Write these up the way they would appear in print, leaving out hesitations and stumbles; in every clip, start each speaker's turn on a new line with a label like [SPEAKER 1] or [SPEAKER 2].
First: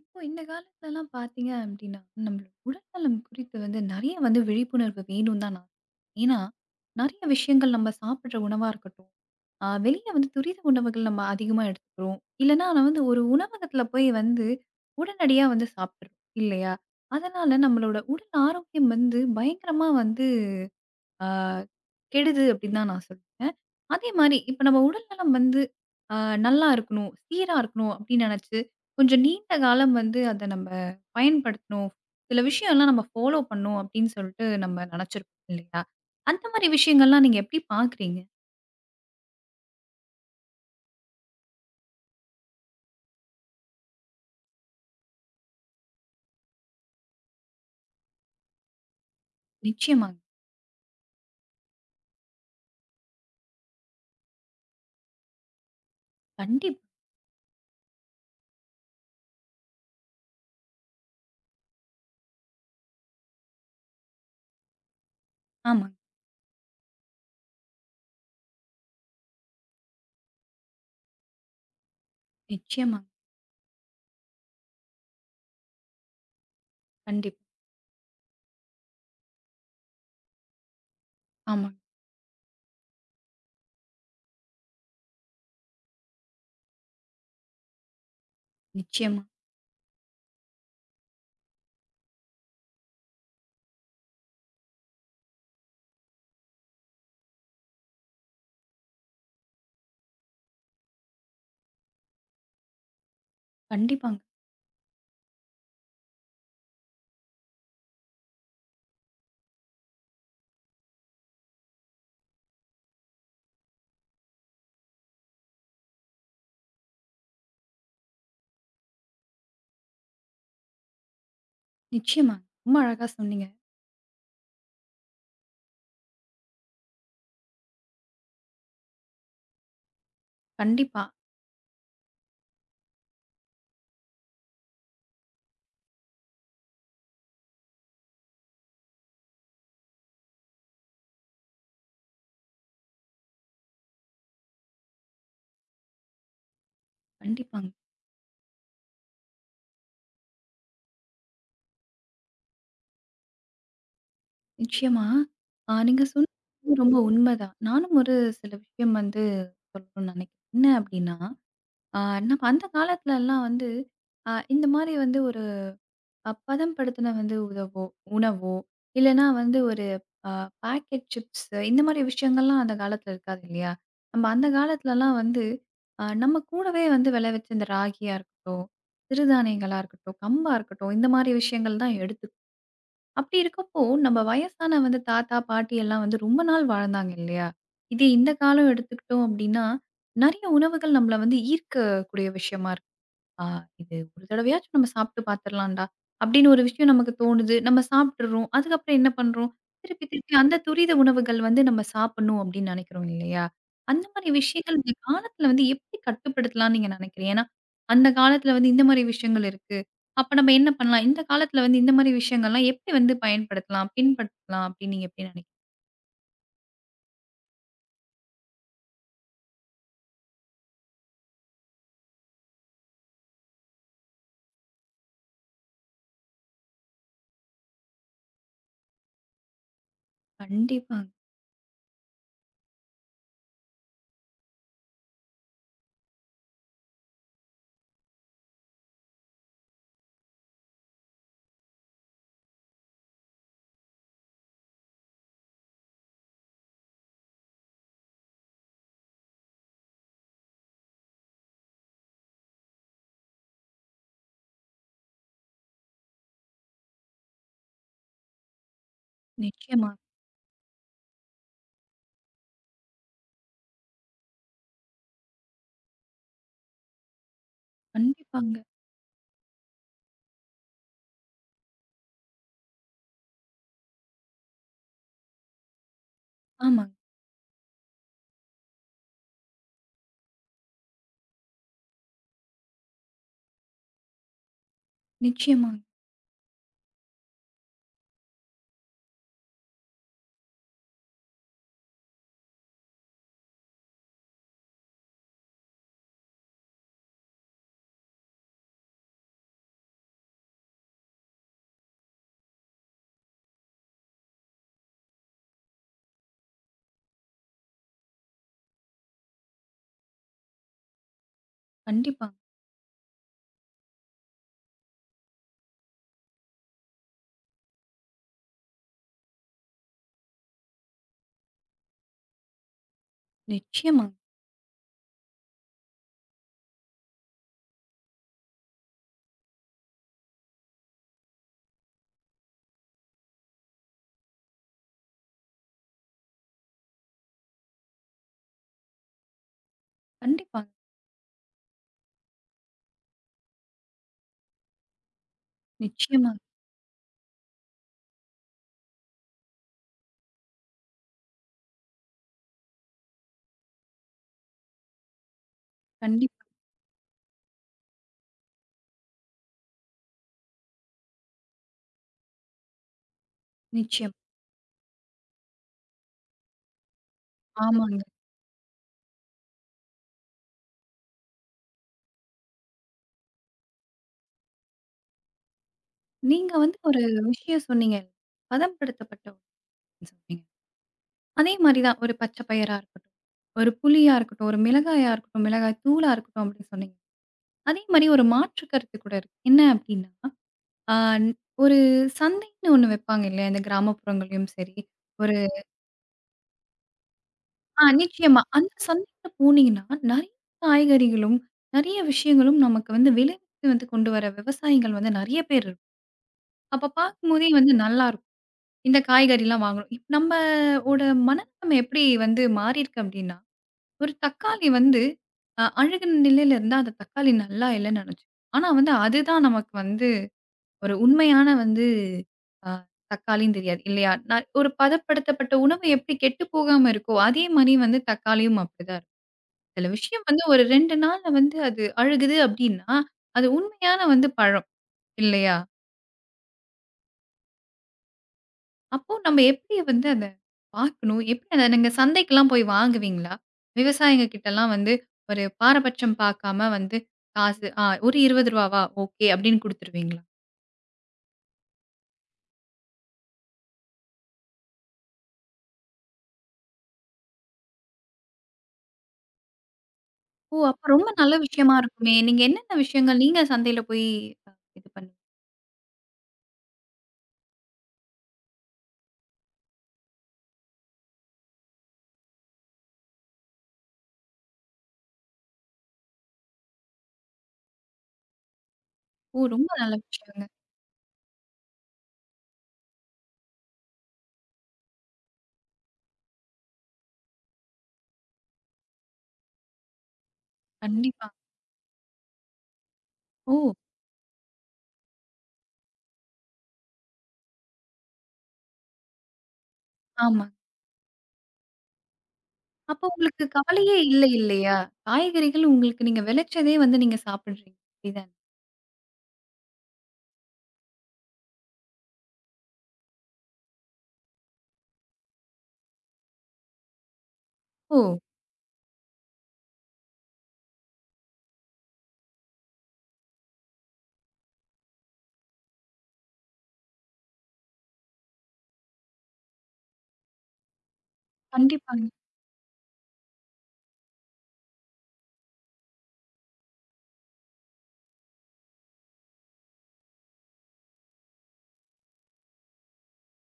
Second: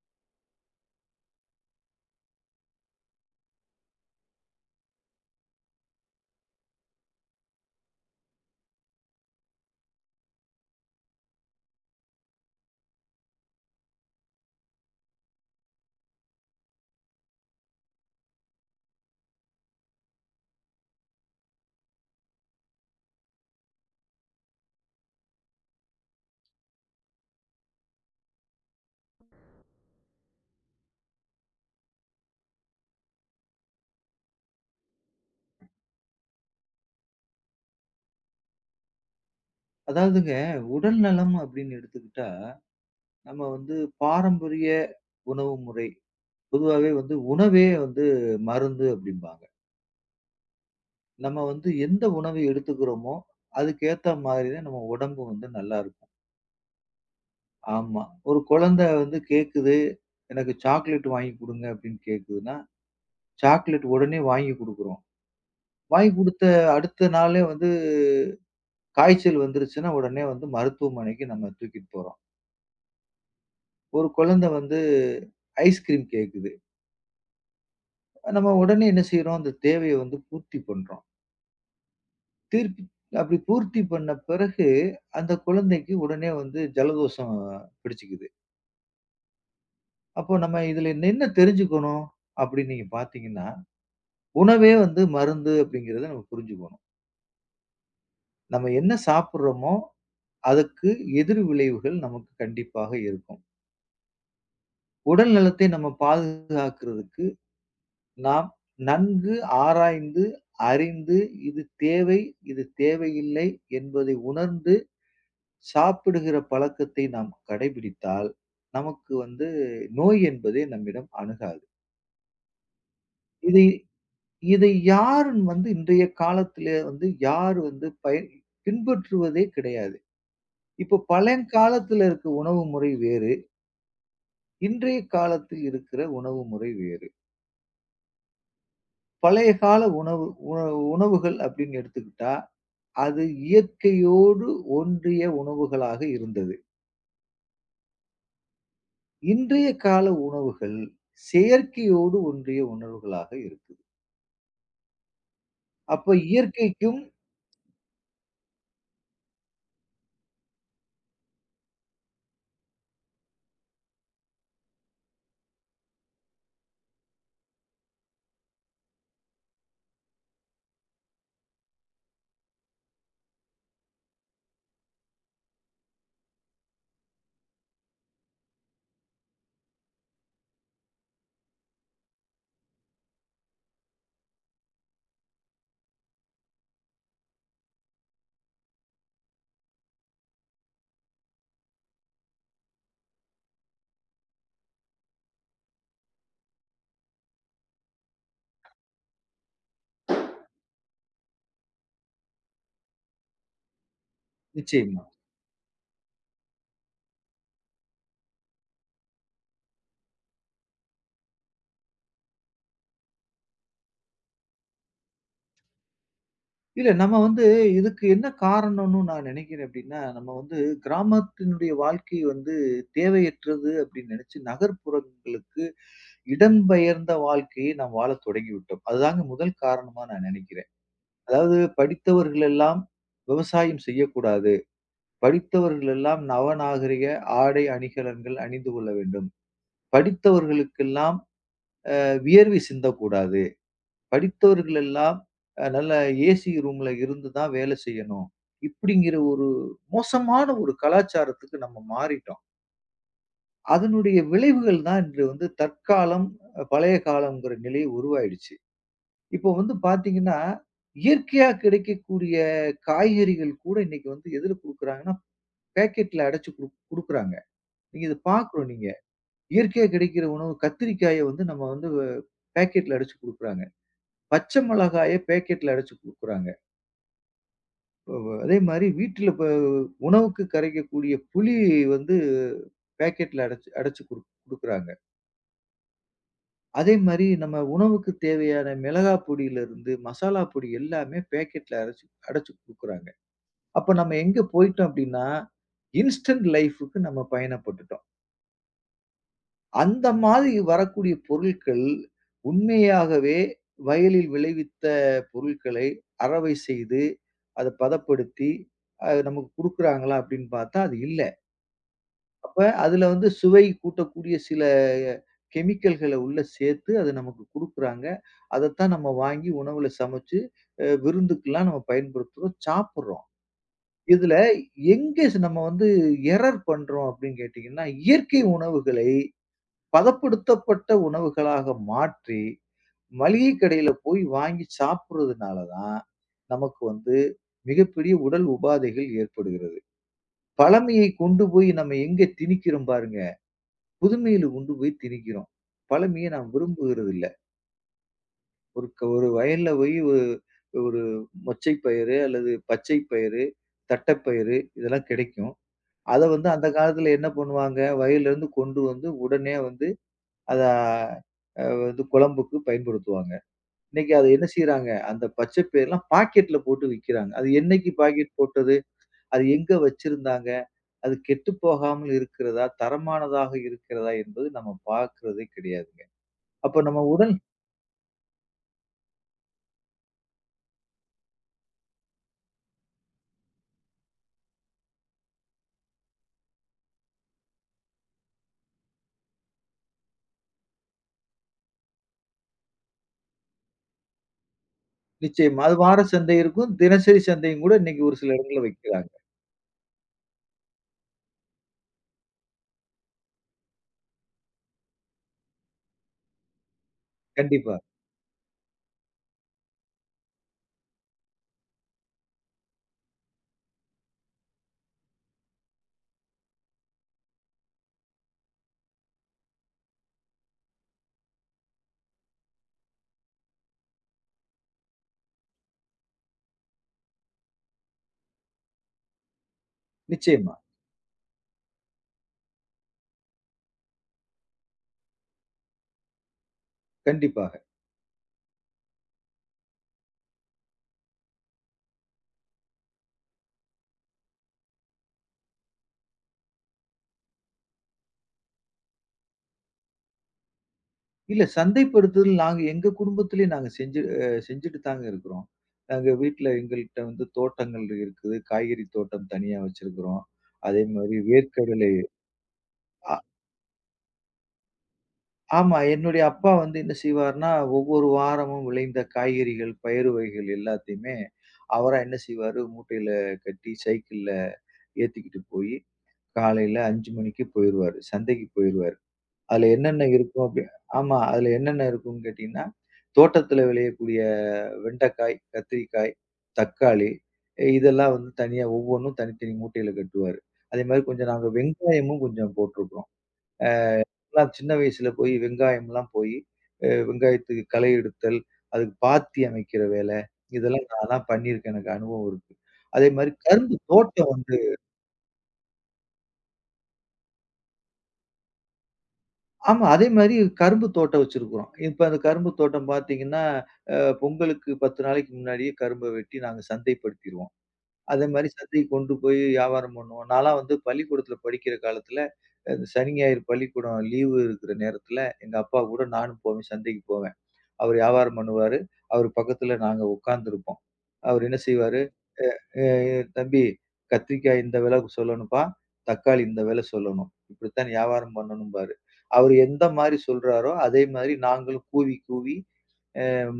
[SPEAKER 1] இப்போ இந்த காலத்துலலாம் பார்த்தீங்க அப்டின்னா, நம்மளோட உடல்நலம் குறித்து வந்து நெறைய வந்து விழிப்புணர்வு வேணும் தான் நான் ஏன்னா, நெறைய விஷயங்கள் நம்ம சாப்பிடுற உணவா இருக்கட்டும், வெளிய வந்து துரித உணவுகள் நம்ம அதிகமா எடுத்துக்கிறோம். இல்லன்னா நான் வந்து ஒரு உணவகத்துல போய் வந்து உடனடியா வந்து சாப்பிட்டுறோம் இல்லையா? அதனால நம்மளோட உடல் ஆரோக்கியம் வந்து பயங்கரமா வந்து அ கெடுது அப்படின்னு தான் நான் சொல்லுவேன். அதே மாரி இப்ப நம்ம உடல்நலம் வந்து அ நல்லா இருக்கணும், சீரா இருக்கணும் அப்படின்னு நெனச்சு, கொஞ்சம் நீண்ட காலம் வந்து அத நம்ம பயன்படுத்தணும். சில விஷயம்லாம் நம்ம ஃபாலோ பண்ணணும் அப்படின்னு சொல்லிட்டு நம்ம நெனச்சிருப்போம் இல்லையா? அந்த மாரி விஷயங்கள்லாம் நீங்க எப்படி பார்க்குறீங்க?
[SPEAKER 2] அதாவதுங்க, உடல் நலம் அப்படின்னு எடுத்துக்கிட்டா, நம்ம பாரம்பரிய உணவு முறை, பொதுவாவே உணவே மருந்து அப்படிம்பாங்க.
[SPEAKER 1] நிச்சயமாங்க.
[SPEAKER 2] நம்ம எந்த உணவு எடுத்துக்கிறோமோ, அதுக்கேத்த மாதிரி தான் நம்ம உடம்பு நல்லாருக்கும்.
[SPEAKER 1] கண்டிப்பா.
[SPEAKER 2] ஆமா. ஒரு குழந்தை கேட்குது, எனக்கு சாக்லேட் வாங்கி குடுங்க அப்படின்னு கேட்குதுன்னா, சாக்லேட் உடனே வாங்கி குடுக்குறோம்.
[SPEAKER 1] ஆமாங்க.
[SPEAKER 2] வாங்கி குடுத்த அடுத்த நாளே காய்ச்சல் வந்துருச்சுன்னா, உடனே மருத்துவமனைக்கு நம்ம தூக்கிட்டு போறோம்.
[SPEAKER 1] நிச்சயமாங்க.
[SPEAKER 2] ஒரு குழந்தை ஐஸ்கிரீம் கேட்குது.
[SPEAKER 1] கண்டிப்பா.
[SPEAKER 2] நம்ம உடனே என்ன செய்றோம்? அந்த தேவைய பூர்த்தி பண்றோம்.
[SPEAKER 1] ஆமாங்க.
[SPEAKER 2] தீர்ப்பி அப்படி பூர்த்தி பண்ண பிறகு, அந்த குழந்தைக்கு உடனே ஜலதோஷம் பிடிச்சுக்குது.
[SPEAKER 1] நிச்சயமா.
[SPEAKER 2] அப்போ நம்ம இதுல என்ன தெரிஞ்சுக்கணும்? அப்படின்னு நீங்க பார்த்தீங்கன்னா, உணவே மருந்து அப்படிங்கிறத நம்ம புரிஞ்சுக்கணும். நம்ம என்ன சாப்பிடுறோமோ, அதுக்கு எதிர் விளைவுகள் நமக்கு கண்டிப்பாக இருக்கும்.
[SPEAKER 1] கண்டிப்பாங்க.
[SPEAKER 2] உடல் நலத்தை நம்ம பாதுகாக்கிறதுக்கு நாம் நன்கு ஆராய்ந்து, அறிந்து, இது தேவை, இது தேவையில்லை என்பதை உணர்ந்து சாப்பிடுகிற பழக்கத்தை நாம் கடைபிடித்தால், நமக்கு நோய் என்பதே நம்மிடம் அணுகாது.
[SPEAKER 1] நிச்சயமாங்க. ரொம்ப அழகா சொன்னீங்க.
[SPEAKER 2] இதை இதை யார் இன்றைய காலத்திலே யார் வந்து பயன் பின்பற்றுவதே கிடையாது. இப்போ
[SPEAKER 1] கண்டிப்பா.
[SPEAKER 2] பழங்காலத்துல இருக்க உணவு முறை வேறு, இன்றைய காலத்தில் இருக்கிற உணவு முறை வேறு. பழைய கால உணவு உண உணவுகள் அப்படின்னு எடுத்துக்கிட்டா, அது இயற்கையோடு ஒன்றிய உணவுகளாக இருந்தது.
[SPEAKER 1] கண்டிப்பாங்க.
[SPEAKER 2] இன்றைய கால உணவுகள் செயற்கையோடு ஒன்றிய உணவுகளாக இருக்குது.
[SPEAKER 1] நிச்சயமா. நீங்க
[SPEAKER 2] அப்ப
[SPEAKER 1] சொன்னது ரொம்ப
[SPEAKER 2] இயற்கைக்கும்
[SPEAKER 1] உண்மைதான். நானும் ஒரு சில விஷயம் வந்து சொல்லணும்னு நினைக்கிறேன். என்ன அப்படின்னா, அ நம்ம அந்த காலத்துலலாம் வந்து இந்த மாரி வந்து ஒரு பதம்படுத்தின வந்து உதவோ, உணவோ இல்லன்னா வந்து ஒரு அ பாக்கெட் சிப்ஸ் இந்த மாரி விஷயங்கள்லாம் அந்த காலத்துல இருக்காது இல்லையா? நம்ம அந்த காலத்துலலாம் வந்து நம்ம கூடவே வந்து விளைவிச்ச இந்த ராகியா இருக்கட்டும், சிறுதானியங்களா இருக்கட்டும், கம்பா இருக்கட்டும் இந்த மாரி விஷயங்கள் தான் எடுத்துப்போம். அப்படி இருக்கப்போ, நம்ம வயசான வந்து தாத்தா, பாட்டி எல்லாம் வந்து ரொம்ப நாள் வாழ்ந்தாங்க இல்லையா? இதே இந்த காலம் எடுத்துக்கிட்டோம் அப்படின்னா, நெறைய உணவுகள் நம்மள வந்து ஈர்க்கக்கூடிய விஷயமா இருக்கு. ஆ இது ஒரு தடவையாச்சும் நம்ம சாப்பிட்டு பார்த்துரலாம்டா, அப்படின்னு ஒரு விஷயம் நமக்கு தோணுது. நம்ம சாப்பிட்டுறோம். அதுக்கப்புறம் என்ன பண்றோம்? திருப்பி திருப்பி அந்த துரித உணவுகள் வந்து நம்ம சாப்பிடணும் அப்படின்னு நெனைக்கிறோம் இல்லையா? அந்த மாரி விஷயங்கள் இந்த
[SPEAKER 2] நிச்சயமா.
[SPEAKER 1] காலத்துல வந்து எப்படி கட்டுப்படுத்தலாம்ன்னு நீங்க நெனைக்கிறீங்க? ஏன்னா, அந்த காலத்துல வந்து இந்த மாரி விஷயங்கள் இருக்கு. அப்ப நம்ம என்ன பண்ணலாம்? இந்த காலத்துல வந்து இந்த மாரி விஷயங்கள்லாம் எப்படி வந்து பயன்படுத்தலாம்? பின்பற்றலாம் அப்படின்னு நீங்க எப்படி நெனைக்கிறீங்க?
[SPEAKER 2] இல்ல நம்ம இதுக்கு என்ன காரணம்னு நான் நினைக்கிறேன் அப்படின்னா, நம்ம கிராமத்தினுடைய வாழ்க்கை தேவையற்றது அப்படின்னு நினைச்சு நகர்ப்புறங்களுக்கு இடம்பெயர்ந்த வாழ்க்கையை நாம் வாழத் தொடங்கிவிட்டோம். அதுதாங்க முதல் காரணமா நான் நினைக்கிறேன்.
[SPEAKER 1] கண்டிப்பாங்க.
[SPEAKER 2] அதாவது படித்தவர்கள் எல்லாம் விவசாயம் செய்யக்கூடாது. படித்தவர்கள் எல்லாம் நவநாகரிக ஆடை, அணிகலன்கள் அணிந்து கொள்ள வேண்டும். படித்தவர்களுக்கெல்லாம் வியர்வை சிந்தக்கூடாது. படித்தவர்கள் எல்லாம் நல்ல ஏசி ரூம்ல இருந்து தான் வேலை செய்யணும். இப்படிங்கிற ஒரு மோசமான ஒரு கலாச்சாரத்துக்கு நம்ம மாறிட்டோம். அதனுடைய விளைவுகள் தான் இன்று தற்காலம், பழைய காலம்ங்கிற நிலை உருவாயிடுச்சு. இப்போ
[SPEAKER 1] நிச்சயமா.
[SPEAKER 2] பார்த்தீங்கன்னா, இயற்கையா கிடைக்கக்கூடிய காய்கறிகள் கூட இன்னைக்கு எதுல குடுக்குறாங்கன்னா, பேக்கெட்ல அடைச்சு குடுக்குறாங்க. நீங்க இத
[SPEAKER 1] கண்டிப்பாங்க.
[SPEAKER 2] பார்க்கணும் நீங்க. இயற்கையா கிடைக்கிற உணவு கத்திரிக்காய நம்ம பேக்கெட்ல அடைச்சு குடுக்குறாங்க. பச்சை மிளகாய பேக்கெட்ல அடைச்சு குடுக்குறாங்க.
[SPEAKER 1] ஆமாங்க.
[SPEAKER 2] அ அதே மாரி வீட்ல இப்ப உணவுக்கு கரைக்கக்கூடிய புளி வந்து பேக்கெட்ல அடைச்சு அடைச்சு குடுக்குறாங்க.
[SPEAKER 1] நிச்சயமாங்க.
[SPEAKER 2] அதே மாரி நம்ம உணவுக்கு தேவையான மிளகா பொடியிலிருந்து, மசாலா பொடி எல்லாமே பேக்கெட்ல அடைச்சு அடைச்சு குடுக்குறாங்க. அப்ப நம்ம எங்க போயிட்டோம் அப்டின்னா, இன்ஸ்டன்ட் லைஃப்க்கு நம்ம பயணப்பட்டுட்டோம். அந்த மாதிரி வரக்கூடிய பொருட்கள், உண்மையாகவே வயலில் விளைவித்த பொருட்களை அரவை செய்து, அத பதப்படுத்தி, அது நமக்கு குடுக்குறாங்களா அப்படின்னு பார்த்தா அது இல்ல.
[SPEAKER 1] கண்டிப்பாங்க.
[SPEAKER 2] அப்ப அதுல சுவை கூட்டக்கூடிய சில கெமிக்கல்கள உள்ள சேர்த்து அது நமக்கு குடுக்குறாங்க. அதத்தான் நம்ம வாங்கி உணவுல சமைச்சு, விருந்துக்குலாம் நம்ம பயன்படுத்துறோம், சாப்பிடுறோம்.
[SPEAKER 1] நிச்சயமாங்க.
[SPEAKER 2] இதுல எங்க நம்ம எரர் பண்றோம் அப்படின்னு கேட்டீங்கன்னா, இயற்கை உணவுகளை பதப்படுத்தப்பட்ட உணவுகளாக மாற்றி, மளிகை கடையில போய் வாங்கி சாப்பிடுறதுனால தான், நமக்கு மிகப்பெரிய உடல் உபாதைகள் ஏற்படுகிறது.
[SPEAKER 1] கண்டிப்பாங்க.
[SPEAKER 2] பழமையை கொண்டு போய் நம்ம எங்க திணிக்கிறோம் பாருங்க. புதுமையில கொண்டு போய் திணிக்கிறோம். பழமைய
[SPEAKER 1] நிச்சயமாங்க.
[SPEAKER 2] நான் விரும்புகிறது இல்ல. ஒரு வயல்ல போய் ஒரு ஒரு மொச்சை பயிறு அல்லது பச்சை பயிறு, தட்டப்பயிறு இதெல்லாம் கிடைக்கும். அத
[SPEAKER 1] கண்டிப்பா.
[SPEAKER 2] அந்த காலத்துல என்ன பண்ணுவாங்க, வயல்ல இருந்து கொண்டு வந்து உடனே அத அ வந்து குழம்புக்கு பயன்படுத்துவாங்க. இன்னைக்கு
[SPEAKER 1] நிச்சயம்.
[SPEAKER 2] அத என்ன செய்றாங்க, அந்த பச்சை பயிரெல்லாம் பாக்கெட்ல போட்டு விக்கிறாங்க. அது என்னைக்கு
[SPEAKER 1] ஆமாங்க.
[SPEAKER 2] பாக்கெட் போட்டது? அது எங்க வச்சிருந்தாங்க? அது கெட்டுப் போகாமல் இருக்கிறதா? தரமானதாக இருக்கிறதா? என்பது நம்ம பார்க்கிறதே கிடையாதுங்க.
[SPEAKER 1] நீங்க வந்து
[SPEAKER 2] அப்ப
[SPEAKER 1] ஒரு
[SPEAKER 2] நம்ம உடல்
[SPEAKER 1] விஷயம் சொன்னீங்க. பதப்படுத்தப்பட்ட உணவுன்னு சொன்னீங்க. அதே மாரி தான் ஒரு பச்சை பயிரா இருக்கட்டும், ஒரு புளியா இருக்கட்டும், ஒரு மிளகாயா இருக்கட்டும், மிளகாய் தூளா இருக்கட்டும் அப்படின்னு சொன்னீங்க. அதே மாரி ஒரு மாற்று கருத்து கூட இருக்கு. என்ன அப்படின்னா, ஆ ஒரு சந்தைன்னு ஒண்ணு வைப்பாங்க இல்லையா? இந்த கிராமப்புறங்கள்லயும் சரி, ஒரு
[SPEAKER 2] நிச்சயமா. அது வார சந்தை இருக்கும். தினசரி சந்தையும் கூட
[SPEAKER 1] ஆ
[SPEAKER 2] இன்னைக்கு ஒரு சில
[SPEAKER 1] நிச்சயமா.
[SPEAKER 2] இடங்கள்ல
[SPEAKER 1] அந்த
[SPEAKER 2] வைக்கிறாங்க.
[SPEAKER 1] சந்தைக்கு போனீங்கன்னா, நெறைய காய்கறிகளும், நெறைய விஷயங்களும் நமக்கு வந்து விளைவித்து வந்து கொண்டு வர விவசாயிகள் வந்து நெறைய பேர் அப்ப பார்க்கும்போதே வந்து
[SPEAKER 2] கண்டிப்பா.
[SPEAKER 1] நல்லாருக்கும். இந்த காய்கறிலாம் வாங்குறோம். நம்ம ஓட மனநிலைமை எப்படி வந்து மாறியிருக்கு அப்படின்னா, ஒரு தக்காளி வந்து அழுகுன நிலையில இருந்தா, அந்த தக்காளி நல்லா இல்லன்னு நெனச்சுப்போம். ஆனா வந்து அதுதான் நமக்கு வந்து ஒரு உண்மையான வந்து அ தக்காளின்னு தெரியாது இல்லையா? நான் ஒரு பதப்படுத்தப்பட்ட உணவு எப்படி கெட்டு போகாம இருக்கோ, அதே மாரி வந்து தக்காளியும் அப்படிதான் இருக்கும். சில விஷயம் வந்து
[SPEAKER 2] நிச்சயமா.
[SPEAKER 1] ஒரு 2 நாள்ல வந்து அது அழுகுது அப்படின்னா, அது உண்மையான வந்து பழம் இல்லையா?
[SPEAKER 2] கண்டிப்பாக.
[SPEAKER 1] அப்போ நம்ம எப்படி வந்து அத பார்க்கணும்? எப்படி அத நீங்க சந்தைக்கெல்லாம் போய் வாங்குவீங்களா? விவசாயிங்க கிட்டலாம் வந்து ஒரு பாரபட்சம் பார்க்காம வந்து காசு ஒரு ரூ. 20வா ஓகே அப்படின்னு குடுத்துருவீங்களா?
[SPEAKER 2] இல்ல சந்தைப்படுத்துதல் நாங்க எங்க குடும்பத்திலயும் நாங்க செஞ்சு செஞ்சுட்டு தாங்க இருக்கிறோம். நாங்க வீட்ல எங்கள்ட்ட தோட்டங்கள் இருக்குது. காய்கறி தோட்டம் தனியா வச்சிருக்கிறோம்.
[SPEAKER 1] ஓ!
[SPEAKER 2] அதே
[SPEAKER 1] அப்ப ரொம்ப
[SPEAKER 2] மாரி
[SPEAKER 1] நல்ல விஷயமா
[SPEAKER 2] வேர்க்கடலை
[SPEAKER 1] இருக்குமே! நீங்க என்னென்ன
[SPEAKER 2] ஆ
[SPEAKER 1] விஷயங்கள் நீங்க சந்தையில போய் இது பண்ணி
[SPEAKER 2] ஆமா. என்னுடைய அப்பா என்ன செய்வார்ன்னா, ஒவ்வொரு வாரமும் விளைந்த காய்கறிகள், பயறு வகைகள் எல்லாத்தையுமே அவரா என்ன செய்வாரு, மூட்டையில கட்டி சைக்கிள்ல ஏத்திக்கிட்டு போயி, காலையில 5 மணிக்கு போயிருவாரு. சந்தைக்கு போயிருவாரு.
[SPEAKER 1] ஓ! ரொம்ப
[SPEAKER 2] அதுல
[SPEAKER 1] நல்ல
[SPEAKER 2] என்னென்ன
[SPEAKER 1] விஷயங்க.
[SPEAKER 2] இருக்கும் அப்படி ஆமா. அதுல என்னென்ன இருக்கும்னு கேட்டீங்கன்னா, தோட்டத்துல விளையக்கூடிய வெண்டைக்காய், கத்திரிக்காய், தக்காளி இதெல்லாம் தனியா ஒவ்வொன்னும் தனித்தனி மூட்டையில கட்டுவாரு. அதே மாரி
[SPEAKER 1] கண்டிப்பா.
[SPEAKER 2] கொஞ்சம் நாங்க வெங்காயமும் கொஞ்சம் போட்டிருக்கிறோம்.
[SPEAKER 1] ஓ!
[SPEAKER 2] நான் சின்ன வயசுல போய் வெங்காயம்லாம் போய் வெங்காயத்துக்கு களை எடுத்தல், அதுக்கு பாத்தி அமைக்கிற வேலை,
[SPEAKER 1] ஆமா.
[SPEAKER 2] இதெல்லாம் நான்லாம் பண்ணியிருக்கேன். எனக்கு அனுபவம் இருக்கு.
[SPEAKER 1] அப்போ
[SPEAKER 2] அதே மாரி
[SPEAKER 1] உங்களுக்கு
[SPEAKER 2] கரும்பு
[SPEAKER 1] கவலையே இல்ல
[SPEAKER 2] தோட்டம்
[SPEAKER 1] இல்லையா? காய்கறிகள் உங்களுக்கு நீங்க விளைச்சதே வந்து நீங்க சாப்பிடுறீங்க. அப்படிதானே?
[SPEAKER 2] ஆமா. அதே மாரி கரும்பு தோட்டம் வச்சிருக்கிறோம். இப்ப அந்த கரும்பு தோட்டம் பார்த்தீங்கன்னா, அ பொங்கலுக்கு 10 நாளைக்கு முன்னாடியே கரும்ப வெட்டி நாங்க சந்தைப்படுத்திருவோம்.
[SPEAKER 1] ஓ!
[SPEAKER 2] அதே மாரி சந்தைக்கு கொண்டு போய் வியாபாரம் பண்ணுவோம். நான்லாம் பள்ளிக்கூடத்துல படிக்கிற காலத்துல, இந்த சனி, ஞாயிறு பள்ளிக்கூடம் லீவு இருக்கிற நேரத்துல, எங்க அப்பா கூட நானும் போவேன், சந்தைக்கு போவேன். அவரு வியாபாரம் பண்ணுவாரு. அவரு பக்கத்துல நாங்க உட்கார்ந்துருப்போம். அவரு என்ன
[SPEAKER 1] கண்டிப்பா.
[SPEAKER 2] செய்வாரு, "ஏ தம்பி கத்திரிக்காய் இந்த விலை சொல்லணும்ப்பா, தக்காளி இந்த விலை சொல்லணும். இப்படித்தான் வியாபாரம் பண்ணணும்பாரு." அவரு எந்த மாரி சொல்றாரோ, அதே மாரி நாங்களும் கூவி கூவி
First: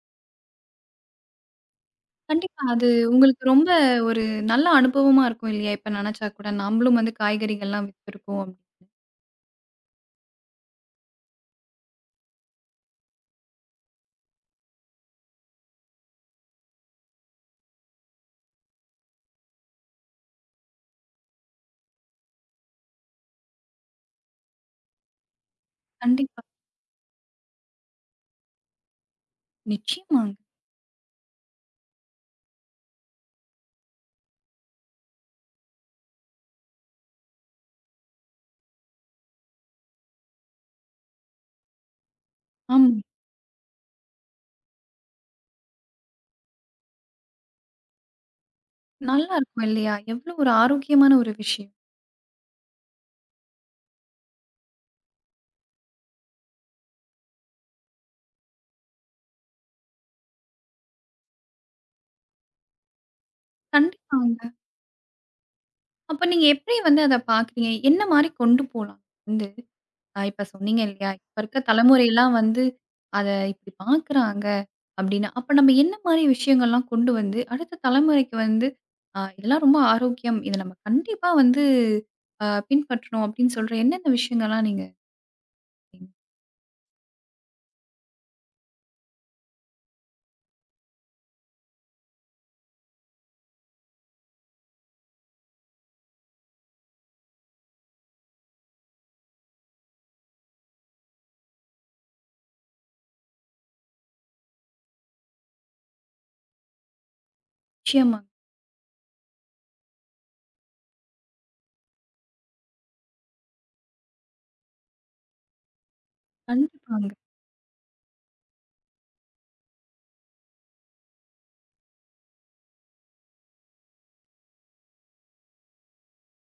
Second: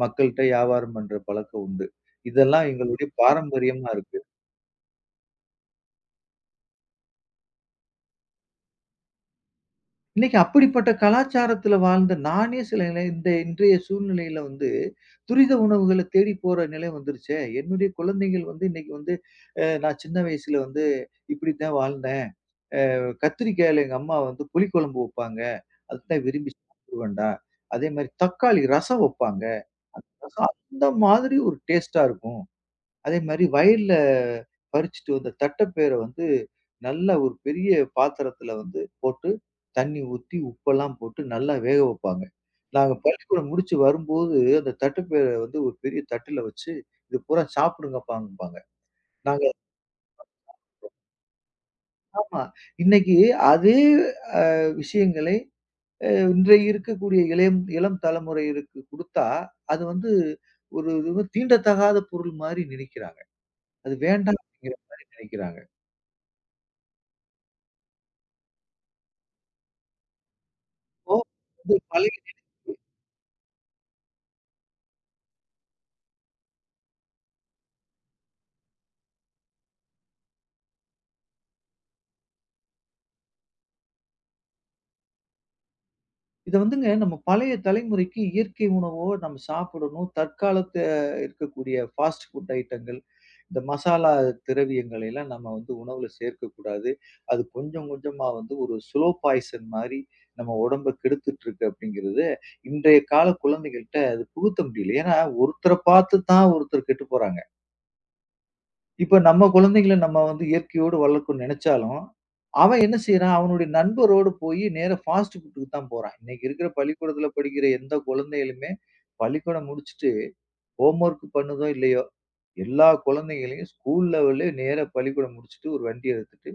[SPEAKER 2] மக்கள்ட்ட வியாபாரம் பண்ற பழக்கம் உண்டு.
[SPEAKER 1] கண்டிப்பா.
[SPEAKER 2] இதெல்லாம்
[SPEAKER 1] அது
[SPEAKER 2] எங்களுடைய
[SPEAKER 1] உங்களுக்கு ரொம்ப
[SPEAKER 2] பாரம்பரியமா இருக்கு.
[SPEAKER 1] ஒரு நல்ல அனுபவமா இருக்கும் இல்லையா? இப்ப நெனச்சா கூட, நாமளும் வந்து காய்கறிகள்லாம் வித்துருக்கோம் அப்டி.
[SPEAKER 2] இன்னைக்கு அப்படிப்பட்ட கலாச்சாரத்துல வாழ்ந்த நானே சில நிலை இந்த இன்றைய சூழ்நிலையில துரித உணவுகளை தேடி போற நிலை வந்துருச்சே. என்னுடைய குழந்தைகள் இன்னைக்கு நான் சின்ன வயசுல இப்படித்தான் வாழ்ந்தேன். கத்திரிக்காயில எங்க அம்மா புளிக்குழம்பு வைப்பாங்க. அதுதான்
[SPEAKER 1] கண்டிப்பா.
[SPEAKER 2] விரும்பி சாப்பிடுவேன்டா. அதே மாரி தக்காளி ரசம் வைப்பாங்க.
[SPEAKER 1] நிச்சயமாங்க.
[SPEAKER 2] ரசம் அந்த மாதிரி ஒரு டேஸ்ட்டா இருக்கும். அதே மாரி வயல்ல பறிச்சுட்டு வந்த தட்டப்பயிர நல்ல ஒரு பெரிய பாத்திரத்துல போட்டு, தண்ணீ ஊத்தி, உப்பெல்லாம் போட்டு நல்லா வேக வைப்பாங்க.
[SPEAKER 1] ஆமா.
[SPEAKER 2] நாங்க பள்ளிக்கூடம் முடிச்சு வரும்போது, அந்த தட்டுப்பை ஒரு பெரிய தட்டுல வச்சு, "இது பூரா சாப்பிடுங்கப்பாம்பாங்க."
[SPEAKER 1] நல்லா
[SPEAKER 2] நாங்க
[SPEAKER 1] இருக்கும் இல்லையா? எவ்ளோ ஒரு ஆரோக்கியமான ஒரு விஷயம்.
[SPEAKER 2] ஆமா. இன்னைக்கு அதே விஷயங்களை இன்றைய இருக்கக்கூடிய இளம் தலைமுறையினருக்கு குடுத்தா, அது ஒரு இது தீண்டத்தகாத பொருள் மாரி நினைக்கிறாங்க. அது வேண்டாம்
[SPEAKER 1] கண்டிப்பாங்க.
[SPEAKER 2] அப்படிங்கிற மாரி நினைக்கிறாங்க.
[SPEAKER 1] அப்ப நீங்க எப்டி வந்து அத பாக்குறீங்க? என்ன மாரி கொண்டு போலாம் வந்து? இப்ப சொன்னீங்க இல்லையா?
[SPEAKER 2] இப்போ
[SPEAKER 1] இப்ப இருக்க
[SPEAKER 2] வந்து பழைய
[SPEAKER 1] தலைமுறைலாம் வந்து அத இப்படி பார்க்குறாங்க அப்படின்னு. அப்ப நம்ம என்ன மாரி விஷயங்கள்லாம் கொண்டு வந்து அடுத்த தலைமுறைக்கு வந்து, இதெல்லாம் ரொம்ப ஆரோக்கியம். இத நம்ம கண்டிப்பா வந்து பின்பற்றணும் அப்படின்னு சொல்ற என்னென்ன விஷயங்கள்லாம் நீங்க சொல்றீங்க?
[SPEAKER 2] இத வந்துங்க நம்ம பழைய தலைமுறைக்கு இயற்கை உணவோ நம்ம சாப்பிடணும். தற்காலத்து இருக்கக்கூடிய ஃபாஸ்ட் ஃபுட் ஐட்டங்கள், இந்த மசாலா திரவியங்களை எல்லாம் நம்ம உணவுல சேர்க்கக்கூடாது. அது கொஞ்சம் கொஞ்சமா ஒரு ஸ்லோ பாய்சன் மாரி நம்ம உடம்ப கெடுத்துட்டு இருக்கு அப்படிங்கிறது, இன்றைய கால குழந்தைகள்ட்ட அது புகுத்த முடியல. ஏன்னா, ஒருத்தர பார்த்து தான் ஒருத்தர் கெட்டு போறாங்க.
[SPEAKER 1] நிச்சயமா.
[SPEAKER 2] இப்ப நம்ம குழந்தைங்கள நம்ம இயற்கையோடு வளர்க்கணும்னு நெனச்சாலும், அவன் என்ன செய்றான்? அவனுடைய நண்பரோடு போயி நேரா ஃபாஸ்ட் ஃபுட்டுக்கு தான் போறான். இன்னைக்கு இருக்கிற
[SPEAKER 1] கண்டிப்பாங்க.
[SPEAKER 2] பள்ளிக்கூடத்துல படிக்கிற எந்த குழந்தைகளுமே, பள்ளிக்கூடம் முடிச்சுட்டு ஹோம்வொர்க் பண்ணுதோ! இல்லையோ! எல்லா குழந்தைங்களையும் ஸ்கூல் லெவல்லே நேரா பள்ளிக்கூடம் முடிச்சுட்டு ஒரு வண்டிய எடுத்துட்டு,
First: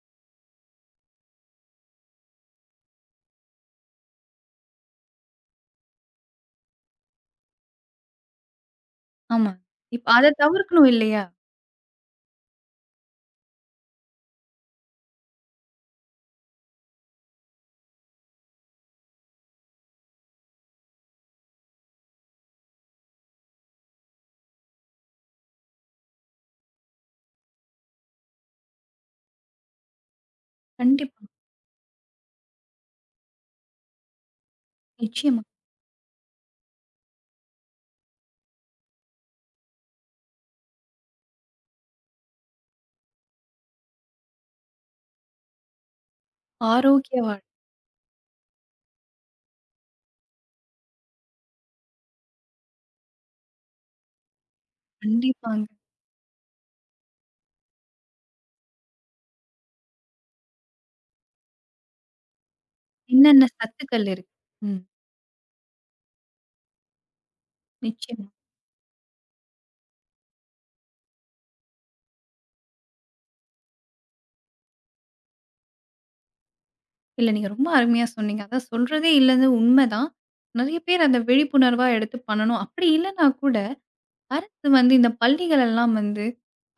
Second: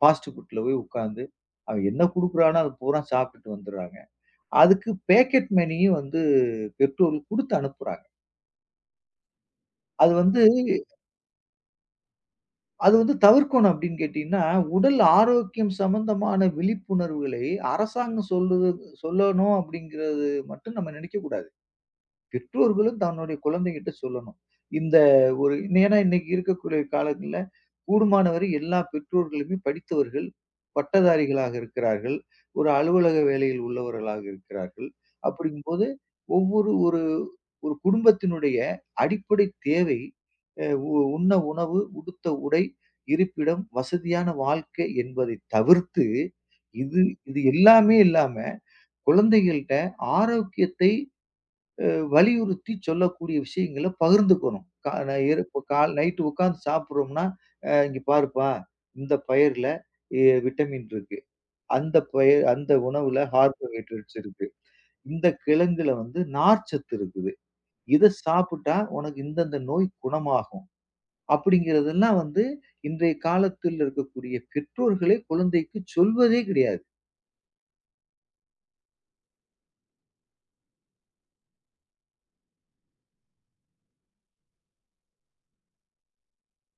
[SPEAKER 2] ஃபாஸ்ட் ஃபுட்ல போய் உட்கார்ந்து, அவன் என்ன குடுக்குறானோ! அது பூரா சாப்பிட்டுட்டு வந்துர்றாங்க. அதுக்கு பேக்கெட் மணியும் பெற்றோர்கள் குடுத்து அனுப்புறாங்க.
[SPEAKER 1] ஆமா. இப்ப
[SPEAKER 2] அது
[SPEAKER 1] அத
[SPEAKER 2] வந்து
[SPEAKER 1] தவிர்க்கணும் இல்லையா?
[SPEAKER 2] அது தவிர்க்கணும் அப்படின்னு கேட்டீங்கன்னா, உடல் ஆரோக்கியம் சம்மந்தமான விழிப்புணர்வுகளை அரசாங்கம் சொல்லணும் அப்படிங்கிறது மட்டும் நம்ம நினைக்கக்கூடாது. பெற்றோர்களும் தன்னுடைய குழந்தைகிட்ட சொல்லணும். இந்த ஒரு ஏன்னா இன்னைக்கு இருக்கக்கூடிய கால கூடுமானவரை எல்லா பெற்றோர்களுமே படித்தவர்கள்,
[SPEAKER 1] கண்டிப்பா.
[SPEAKER 2] பட்டதாரிகளாக இருக்கிறார்கள். ஒரு அலுவலக வேலையில் உள்ளவர்களாக இருக்கிறார்கள்.
[SPEAKER 1] நிச்சயமா.
[SPEAKER 2] அப்படிங்கும்போது ஒவ்வொரு ஒரு ஒரு குடும்பத்தினுடைய அடிப்படை தேவை அ உ உண்ண உணவு, உடுத்த உடை, இருப்பிடம், வசதியான வாழ்க்கை என்பதை தவிர்த்து, இது
[SPEAKER 1] ஆரோக்கிய
[SPEAKER 2] இது
[SPEAKER 1] வாழ்
[SPEAKER 2] எல்லாமே இல்லாம குழந்தைகள்ட்ட ஆரோக்கியத்தை வலியுறுத்தி சொல்லக்கூடிய விஷயங்கள பகிர்ந்துக்கணும். கா ந இரு இப்ப
[SPEAKER 1] கண்டிப்பாங்க.
[SPEAKER 2] கால் நைட்டு உட்காந்து சாப்பிடுறோம்னா, "இங்க பாருப்பா, இந்த பயிர்ல விட்டமின் இருக்கு. அந்த பயிர் அந்த உணவுல
[SPEAKER 1] என்னென்ன சத்துக்கள்
[SPEAKER 2] கார்போஹைட்ரேட்ஸ்
[SPEAKER 1] இருக்கு?
[SPEAKER 2] இருக்கு.
[SPEAKER 1] ம்.
[SPEAKER 2] இந்த கிழங்குல நார்ச்சத்து இருக்குது. இத
[SPEAKER 1] நிச்சயமா.
[SPEAKER 2] சாப்பிட்டா உனக்கு இந்தந்த நோய் குணமாகும்." அப்படிங்கிறதெல்லாம் இன்றைய காலத்தில் இருக்கக்கூடிய பெற்றோர்களே குழந்தைக்கு சொல்வதே கிடையாது.
[SPEAKER 1] இல்ல. நீங்க ரொம்ப அருமையா சொன்னீங்க. அதான் சொல்றதே இல்லன்னு உண்மதான். நெறைய பேர் அத விழிப்புணர்வா எடுத்து பண்ணணும். அப்படி இல்லன்னா கூட, அரசு வந்து இந்த பள்ளிகள் எல்லாம் வந்து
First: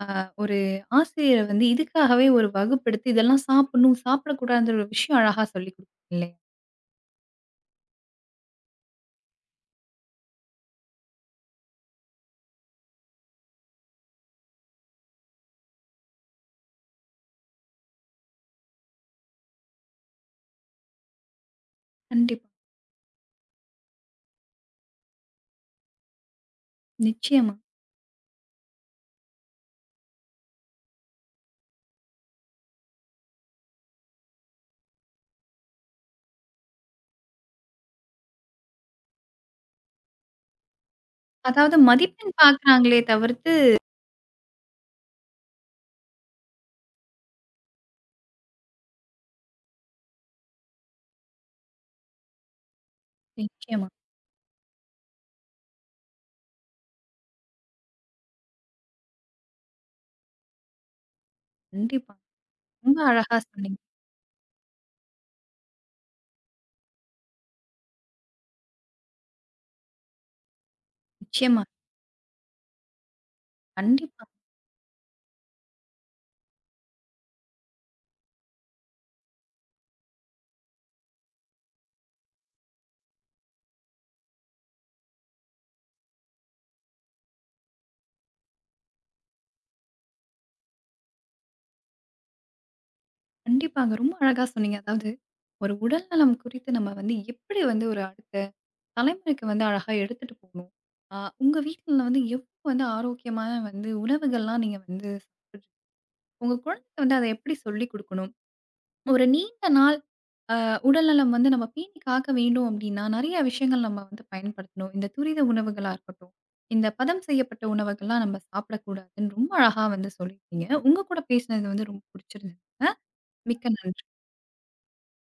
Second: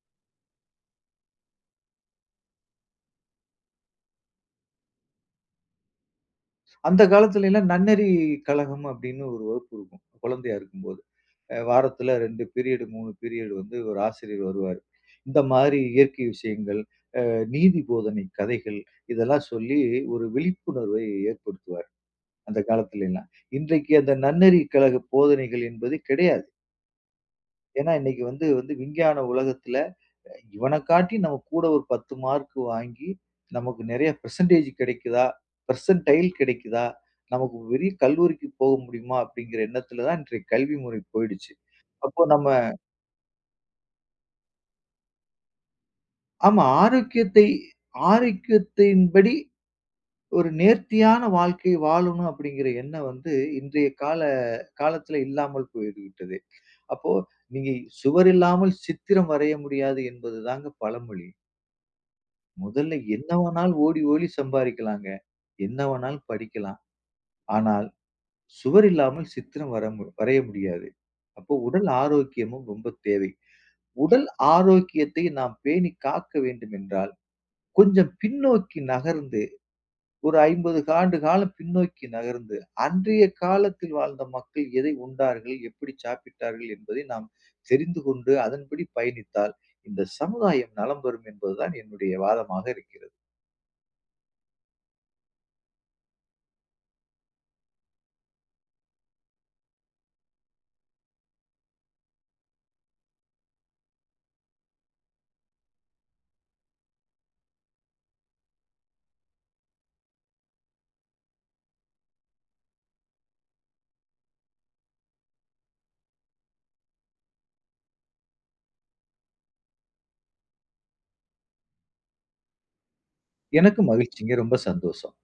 [SPEAKER 1] அ ஒரு ஆசிரியர் வந்து இதுக்காகவே ஒரு வகுப்பெடுத்து, இதெல்லாம் சாப்பிடணும், சாப்பிடக்கூடாதுன்ற ஒரு விஷயம் அழகா சொல்லிக் குடுக்கும் இல்லையா?
[SPEAKER 2] அந்த காலத்துல எல்லாம் நன்னெறி கழகம் அப்படின்னு ஒரு வகுப்பு இருக்கும். குழந்தையா இருக்கும்போது. வாரத்துல 2 பீரியடு, 3 பீரியடு ஒரு ஆசிரியர் வருவாரு. இந்த மாதிரி இயற்கை விஷயங்கள், நீதி போதனை கதைகள் இதெல்லாம் சொல்லி ஒரு விழிப்புணர்வை ஏற்படுத்துவார்.
[SPEAKER 1] கண்டிப்பா.
[SPEAKER 2] அந்த காலத்துல எல்லாம். இன்றைக்கு அந்த நன்னெறி கழக போதனைகள் என்பது கிடையாது.
[SPEAKER 1] நிச்சயமா.
[SPEAKER 2] ஏன்னா இன்னைக்கு வந்து வந்து விஞ்ஞான உலகத்துல இவன காட்டி நம்ம கூட ஒரு 10 மார்க் வாங்கி, நமக்கு நெறைய பெர்சென்டேஜ் கிடைக்குதா? பெர்சென்டைல் கிடைக்குதா? நமக்கு பெரிய கல்லூரிக்கு போக முடியுமா? அப்படிங்கிற எண்ணத்துல தான் இன்றைய கல்வி முறை போயிடுச்சு.
[SPEAKER 1] அதாவது
[SPEAKER 2] அப்போ
[SPEAKER 1] மதிப்பெண்
[SPEAKER 2] நம்ம
[SPEAKER 1] பார்க்குறாங்களே தவிர்த்து
[SPEAKER 2] ஆமா ஆரோக்கியத்தை ஆரோக்கியத்தின்படி ஒரு நேர்த்தியான வாழ்க்கை வாழணும் அப்படிங்கிற எண்ணம் இன்றைய
[SPEAKER 1] நிச்சயமா.
[SPEAKER 2] கால காலத்துல இல்லாமல் போய்விட்டது. அப்போ நீங்க சுவர் இல்லாமல் சித்திரம் வரைய முடியாது என்பது தாங்க பழமொழி.
[SPEAKER 1] கண்டிப்பா.
[SPEAKER 2] முதல்ல
[SPEAKER 1] ரொம்ப
[SPEAKER 2] என்ன
[SPEAKER 1] அழகா
[SPEAKER 2] வேணாலும்
[SPEAKER 1] சொன்னீங்க.
[SPEAKER 2] ஓடி ஓடி சம்பாரிக்கலாங்க. என்ன வேணாலும் படிக்கலாம். ஆனால் சுவர் இல்லாமல் சித்திரம் வர மு வரைய முடியாது. அப்போ
[SPEAKER 1] நிச்சயமா.
[SPEAKER 2] உடல் ஆரோக்கியமும் ரொம்ப தேவை.
[SPEAKER 1] கண்டிப்பா,
[SPEAKER 2] உடல் ஆரோக்கியத்தை நாம் பேணி காக்க வேண்டும் என்றால், கொஞ்சம் பின்னோக்கி நகர்ந்து, ஒரு 50 ஆண்டு காலம் பின்னோக்கி நகர்ந்து, அன்றைய காலத்தில் வாழ்ந்த மக்கள் எதை உண்டார்கள்? எப்படி சாப்பிட்டார்கள்? என்பதை நாம் தெரிந்து கொண்டு, அதன்படி பயணித்தால், இந்த சமுதாயம் நலம் பெறும் என்பதுதான் என்னுடைய வாதமாக இருக்கிறது.
[SPEAKER 1] கண்டிப்பாங்க. ரொம்ப அழகா சொன்னீங்க. அதாவது ஒரு உடல் நலம் குறித்து நம்ம வந்து எப்படி வந்து ஒரு அடுத்த தலைமுறைக்கு வந்து அழகா எடுத்துட்டு போணும். ஆ உங்க வீட்ல வந்து எவ்ளோ வந்து ஆரோக்கியமான வந்து உணவுகள்லாம் நீங்க வந்து சாப்பிட்றீங்க? உங்க குழந்தைக்கு வந்து அத எப்படி சொல்லிக் குடுக்கணும்? ஒரு நீண்ட நாள் அ உடல்நலம் வந்து நம்ம பேணி காக்க வேண்டும் அப்டின்னா, நெறைய விஷயங்கள் நம்ம வந்து பயன்படுத்தணும். இந்த துரித உணவுகளா இருக்கட்டும், இந்த பதம் செய்யப்பட்ட உணவுகள்லாம் நம்ம சாப்பிடக்கூடாதுன்னு ரொம்ப அழகா வந்து சொல்லியிருக்கீங்க. உங்க கூட பேசினது வந்து ரொம்ப பிடிச்சிருந்ததுங்க. மிக்க
[SPEAKER 2] எனக்கு
[SPEAKER 1] நன்றி.
[SPEAKER 2] மகிழ்ச்சிங்க. ரொம்ப சந்தோஷம்.